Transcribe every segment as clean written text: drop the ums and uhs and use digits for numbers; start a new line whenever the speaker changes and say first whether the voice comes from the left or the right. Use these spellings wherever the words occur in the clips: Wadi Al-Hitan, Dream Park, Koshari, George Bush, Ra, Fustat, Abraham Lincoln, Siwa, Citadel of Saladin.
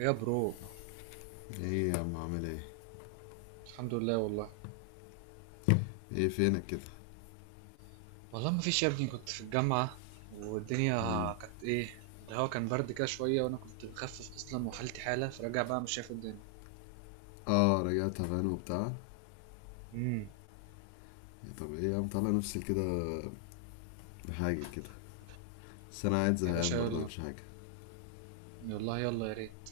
right: يا برو، الحمد لله والله.
left: ايه فينك كده.
right: والله ما فيش يا ابني، كنت في الجامعة والدنيا
left: مم.
right: كانت ايه، الهوا كان برد كده شوية وانا كنت بخفف اصلا وحالتي حالة، فراجع بقى مش شايف الدنيا.
left: اه رجعت تعبان وبتاع.
right: امم.
left: طب ايه يا عم، طلع نفسي كده بحاجة كده، بس انا قاعد
right: يا باشا
left: زهقان برضه،
right: يلا،
left: مش حاجة.
right: والله يلا يا ريت.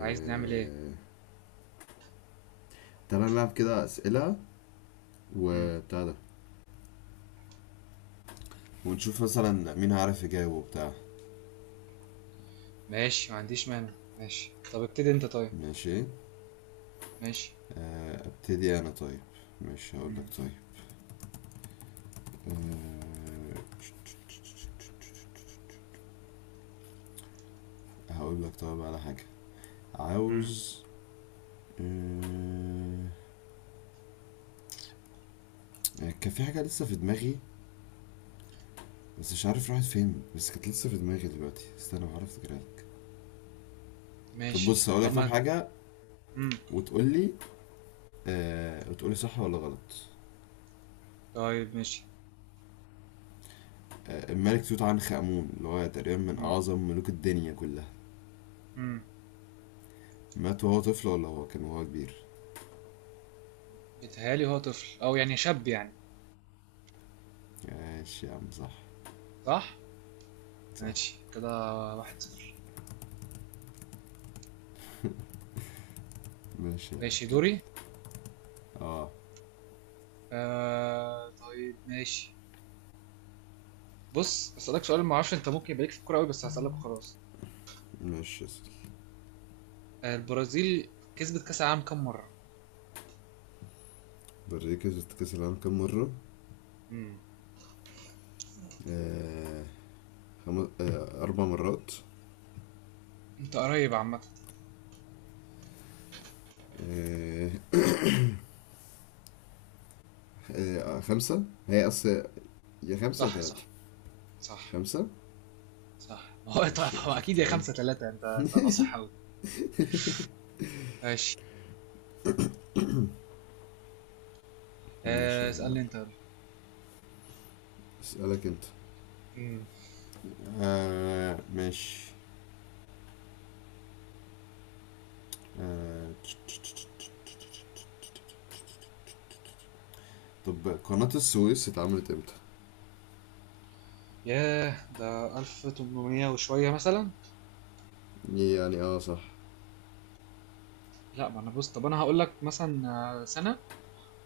right: عايز نعمل ايه؟
left: تعالى نلعب كده اسئلة
right: امم.
left: وبتاع ده، ونشوف مثلا مين هيعرف يجاوب وبتاع.
right: ماشي ما عنديش مانع، ماشي طب ابتدي انت. طيب
left: ماشي.
right: ماشي.
left: ابتدي انا طيب. مش هقول لك
right: امم.
left: طيب. آه... هقول لك طيب على حاجة
right: امم.
left: عاوز. آه... كان في حاجة لسه في دماغي، بس مش عارف راحت فين، بس كانت لسه في دماغي دلوقتي، استنى بحاول افتكرها لك. طب
right: ماشي
left: بص، هقول
right: طب
left: لك طب
right: ما.
left: حاجه
right: امم.
left: وتقول لي، آه وتقول لي صح ولا غلط.
right: طيب ماشي.
left: آه، الملك توت عنخ امون، اللي هو تقريبا من
right: امم.
left: اعظم ملوك الدنيا كلها،
right: امم.
left: مات وهو طفل ولا هو كان وهو كبير؟
right: بيتهيألي هو طفل او يعني شاب يعني.
left: ماشي يا عم، صح.
right: صح.
left: صح.
right: ماشي كده، واحد صفر.
left: ماشي يا عم
right: ماشي
left: كمل.
right: دوري.
left: اه.
right: آه طيب ماشي. بص اسالك سؤال، ما اعرفش انت ممكن يبقى ليك في الكوره قوي بس هسالك وخلاص.
left: ماشي يا سيدي.
right: آه، البرازيل كسبت كاس العالم كام مره؟
left: برازيل كسبت كاس العالم كام مره؟
right: امم.
left: آه، اربع مرات.
right: انت قريب عامه.
left: آه. آه، خمسه هي اصل. يا خمسه يا
right: صح
left: تلاته.
right: صح. صح.
left: خمسه.
right: صح. ما هو طبعا
left: ماشي،
right: هو اكيد
left: شفت
right: يا
left: بقى.
right: خمسة ثلاثة، انت ناصح قوي. ماشي.
left: ماشي
right: آه
left: يا عم
right: اسالني انت
left: يلا،
right: يلا.
left: اسألك انت.
right: امم.
left: آه ماشي. آه، طب قناة السويس اتعملت امتى؟
right: ياه، ده 1800 وشويه مثلا.
left: يعني اه، صح.
right: لا، ما انا بص، طب انا هقول لك مثلا. آه، سنه.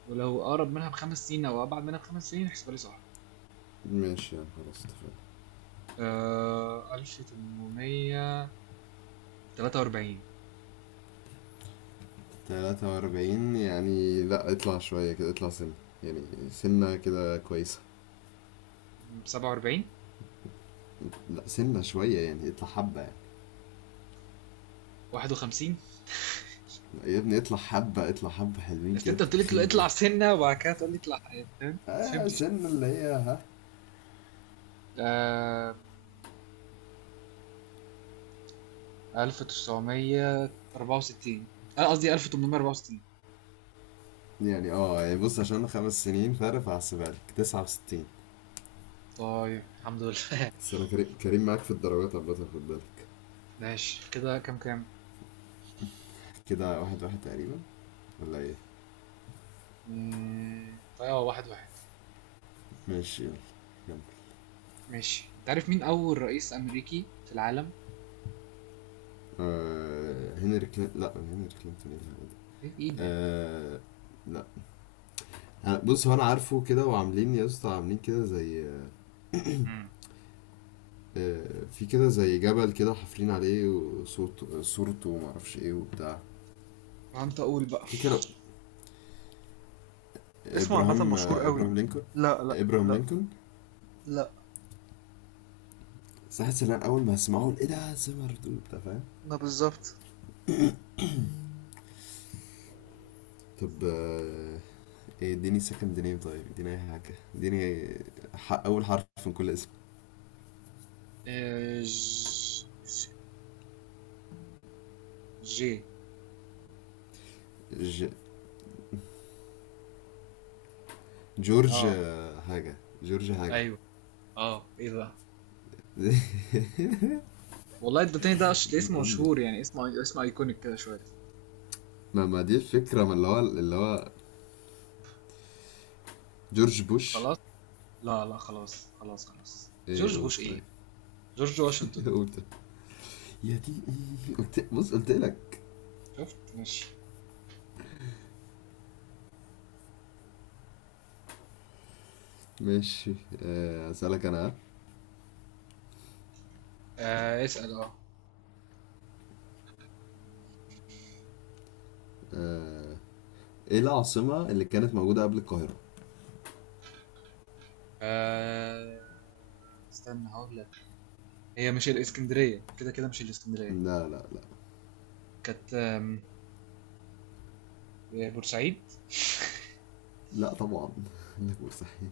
right: ولو اقرب منها بخمس سنين او ابعد منها بخمس سنين احسبها لي صح.
left: ماشي يا عم، خلاص اتفقنا.
right: آه، 1843.
left: تلاتة وأربعين؟ يعني لا، اطلع شوية كده، اطلع سنة، يعني سنة كده كويسة.
right: 47.
left: لا، سنة شوية يعني، اطلع حبة يعني.
right: 51.
left: لا يا ابني، اطلع حبة، اطلع حبة حلوين
right: بس
left: كده،
right: انت
left: انت
right: قلت لي
left: بخيل ليه؟
right: اطلع سنه وبعد كده تقول لي اطلع حياه، فاهم؟ ما
left: اه
right: فهمتش.
left: سنة اللي هي ها.
right: آم، 1964. انا قصدي 1864.
left: يعني اه، يعني بص، عشان خمس سنين فرق، فهحسبها لك تسعة وستين.
right: طيب الحمد لله.
left: بس انا كريم معاك في الدرجات عامة، خد بالك.
right: ماشي كده كام كام؟
left: كده واحد واحد تقريبا، ولا ايه؟
right: مم، طيب اه، واحد واحد.
left: ماشي يلا. يلا.
right: ماشي. انت عارف مين اول رئيس امريكي في العالم؟
left: آه، هنري كلينتون. لا هنري كلينتون، ايه الهبل ده؟
right: ايه؟ إيه ده؟
left: آه. لا. بص، هو انا عارفه كده، وعاملين يا اسطى عاملين كده زي،
right: امم.
left: آه، في كده زي جبل كده، حافرين عليه وصوت صورته ومعرفش ايه وبتاع.
right: ما انت اقول بقى.
left: في كده.
right: اسمه عامة
left: ابراهام،
right: مشهور
left: آه،
right: قوي.
left: ابراهام لينكولن.
right: لا لا
left: ابراهام
right: لا.
left: لينكولن.
right: لا.
left: بس حاسس ان انا اول ما اسمعه ايه ده سمر دول، انت فاهم.
right: لا بالظبط.
left: طب آه، إيه، اديني سكند نيم طيب، اديني اي حاجة، اديني اول حرف من كل اسم.
right: آه، ج... جي.
left: ج... جورج،
right: اه.
left: آه، حاجة جورج حاجة.
right: أيوه. آه، إيه بقى؟ والله الدونتيني ده
left: اديني
right: اسم
left: ام دي.
right: مشهور يعني، اسم اسم أيكونيك كده شوية.
left: ما دي الفكرة، ما اللي هو جورج بوش.
right: خلاص؟ لا لا، خلاص خلاص خلاص،
left: ايه،
right: جورج
left: قول
right: بوش إيه؟
left: طيب.
right: جورج واشنطن.
left: قول طيب. يا دي أمي، قلت بص قلت لك.
right: شفت؟ ماشي.
left: ماشي. آه، اسألك انا.
right: آه اسأل آه.
left: آه، ايه العاصمة اللي كانت موجودة قبل القاهرة؟
right: استنى هقول لك. هي مش الإسكندرية، كده كده مش الإسكندرية.
left: لا لا لا.
right: كانت إيه، بورسعيد.
left: لا طبعا. لا، مستحيل.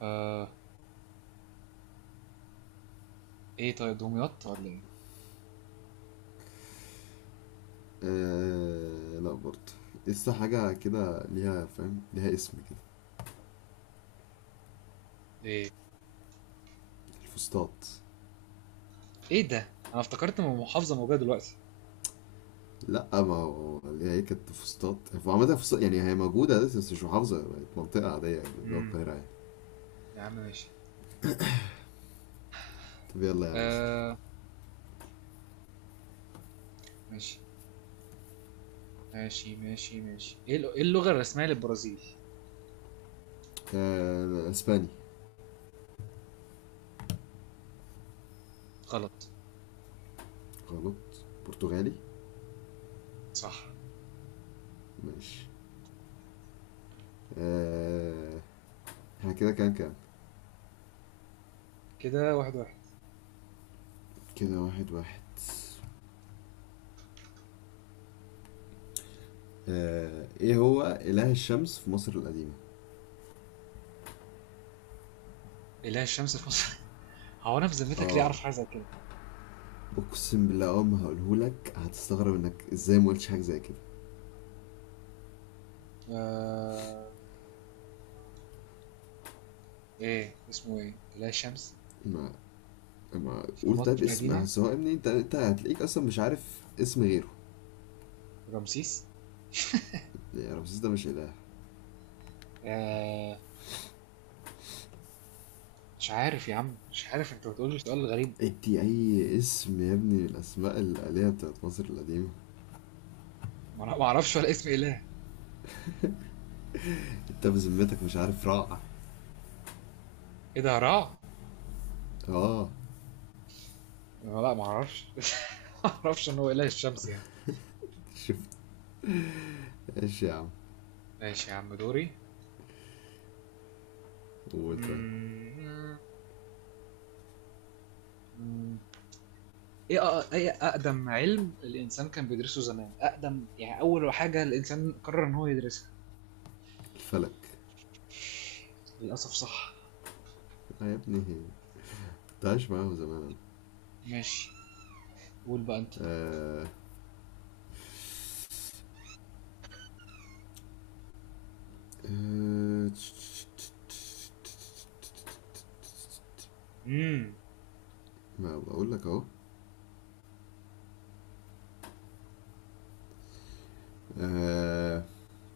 right: آه. إيه طيب، دمياط ولا إيه؟
left: آه، لا برضه. لسه حاجة كده ليها، فاهم ليها اسم كده.
right: إيه.
left: فسطاط.
right: إيه ده؟ أنا افتكرت من محافظة موجودة دلوقتي.
left: لا، ما هو اللي هي كانت فسطاط، هو عامة فسطاط يعني هي موجودة دلوقتي، بس مش محافظة، بقت منطقة عادية يعني جوه
right: امم.
left: القاهرة يعني.
right: يا عم ماشي.
left: طب يلا يا عم اسأل.
right: آه. ماشي ماشي ماشي ماشي، إيه اللغة الرسمية للبرازيل؟
left: آه، اسباني.
right: غلط.
left: غلط. برتغالي.
right: صح.
left: ماشي. آه، احنا كده كام كام؟
right: كده واحد واحد.
left: كده واحد واحد. آه، ايه هو اله الشمس في مصر القديمة؟
right: إله الشمس في مصر؟ هو أنا في ذمتك ليه
left: اه.
right: أعرف حاجة زي كده؟
left: اقسم بالله اول ما هقولهولك هتستغرب انك ازاي ما قلتش حاجة زي كده.
right: آه... إيه اسمه إيه؟ إله الشمس
left: ما ما
right: في
left: قول
right: مصر
left: طيب اسم
right: القديمة؟
left: سواء، ابني انت انت هتلاقيك اصلا مش عارف اسم غيره.
right: رمسيس؟
left: ليه رمسيس ده مش إله؟
right: آه... مش عارف يا عم، مش عارف، أنت بتقول لي سؤال غريب.
left: ادي أي اسم يا ابني من الأسماء الآلهة بتاعت مصر القديمة.
right: ما أنا ما أعرفش ولا اسم إله.
left: أنت بذمتك مش عارف رع؟
right: إيه ده؟ هراع؟
left: آه.
right: لا، ما أعرفش. ما أعرفش إن هو إله الشمس يعني.
left: شفت. إيش يا عم.
right: ماشي يا عم، دوري.
left: قول طيب.
right: ايه اقدم علم الانسان كان بيدرسه زمان، اقدم يعني اول حاجه الانسان قرر ان هو يدرسها؟
left: الفلك.
right: للاسف صح.
left: آه يا ابني، كنت عايش معاهم زمان أنا.
right: ماشي. قول بقى انت.
left: آه. آه تش-
right: امم.
left: ما بقول لك أهو. آه.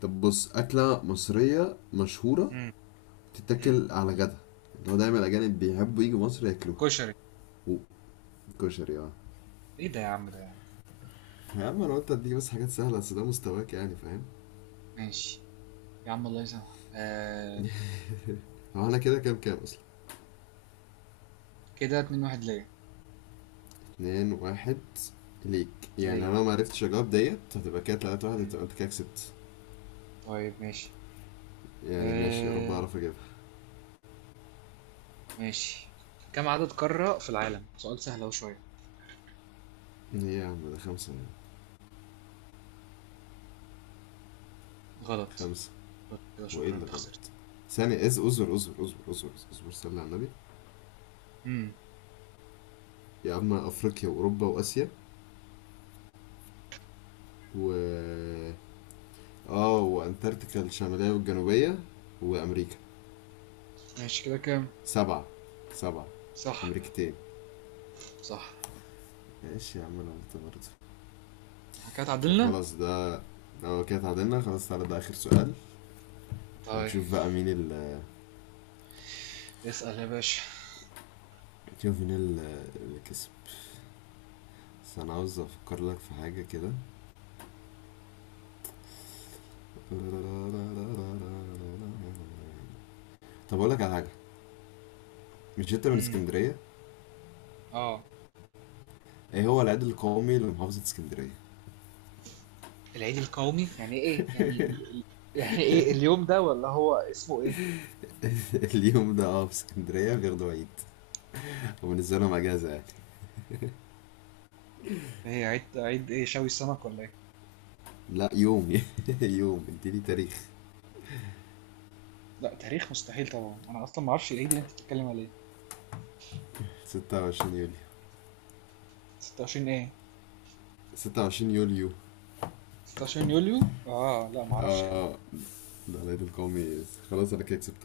left: طب بص، أكلة مصرية مشهورة
right: امم. امم.
left: تتاكل على غدا، اللي هو دايما الأجانب بيحبوا يجوا مصر ياكلوها.
right: كشري.
left: و- كشري، اه.
right: ايه ده يا عم، ده يعني.
left: يا عم انا قلت اديك بس حاجات سهله، اصل ده مستواك، يعني فاهم.
right: ماشي يا عم، الله يسامحك. آه.
left: هو انا كده كام كام اصلا؟
right: كده اتنين واحد ليا.
left: اتنين واحد ليك. يعني انا
right: ليا.
left: لو ما عرفتش اجاوب ديت، هتبقى كده تلاتة واحد،
right: امم.
left: هتبقى انت كده كسبت.
right: طيب ماشي.
left: يعني ماشي، يا رب
right: آه.
left: اعرف اجيبها.
right: ماشي. كم عدد قارة في العالم؟ سؤال سهل اهو شويه.
left: ايه يا عم، ده خمسة يعني.
right: غلط.
left: خمسة.
right: غلط كده،
left: هو ايه
right: شكرا،
left: اللي
right: انت خسرت.
left: غلط؟ ثانية از، اصبر اصبر اصبر اصبر اصبر، صلي على النبي.
right: امم.
left: يا عم افريقيا واوروبا واسيا و، اه، وانتاركتيكا، الشمالية والجنوبية، وامريكا.
right: ماشي كده كام؟
left: سبعة. سبعة.
right: صح.
left: امريكتين.
right: صح.
left: ماشي يا عم، انا قلت برضه.
right: كده
left: طب
right: اتعدلنا.
left: خلاص ده، هو كده اتعادلنا خلاص، تعالى ده اخر سؤال،
right: طيب
left: ونشوف بقى مين ال،
right: اسأل يا باشا.
left: نشوف اللي كسب. بس انا عاوز افكر لك في حاجه كده. طب اقول لك على حاجه، مش انت من
right: امم.
left: اسكندريه؟
right: اه.
left: ايه هو العيد القومي لمحافظه اسكندريه؟
right: العيد القومي يعني ايه يعني؟ يعني ايه اليوم ده، ولا هو اسمه ايه؟
left: اليوم ده اه، في اسكندريه بياخدوا عيد، وبالنسبه لهم اجازه يعني.
right: ايه عيد؟ عيد ايه، شوي السمك ولا ايه؟
left: لا يوم. يوم، اديني تاريخ.
right: لا تاريخ مستحيل طبعا، انا اصلا ما اعرفش العيد اللي انت بتتكلم عليه.
left: 26 يوليو.
right: 26 ايه؟
left: 26 يوليو
right: 26 يوليو؟ اه لا، ما اعرفش يا عم.
left: اه، ده العيد القومي، خلاص انا كده كسبت.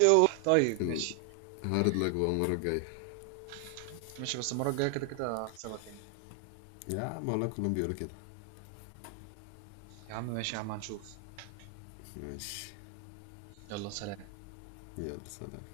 right: يوه. طيب ماشي.
left: هارد لك بقى المره الجايه.
right: ماشي، بس المرة الجاية كده كده هكسبك يعني.
left: يا عم والله كلهم بيقولوا كده.
right: يا عم ماشي يا عم، هنشوف.
left: ماشي.
right: يلا سلام.
left: يلا سلام.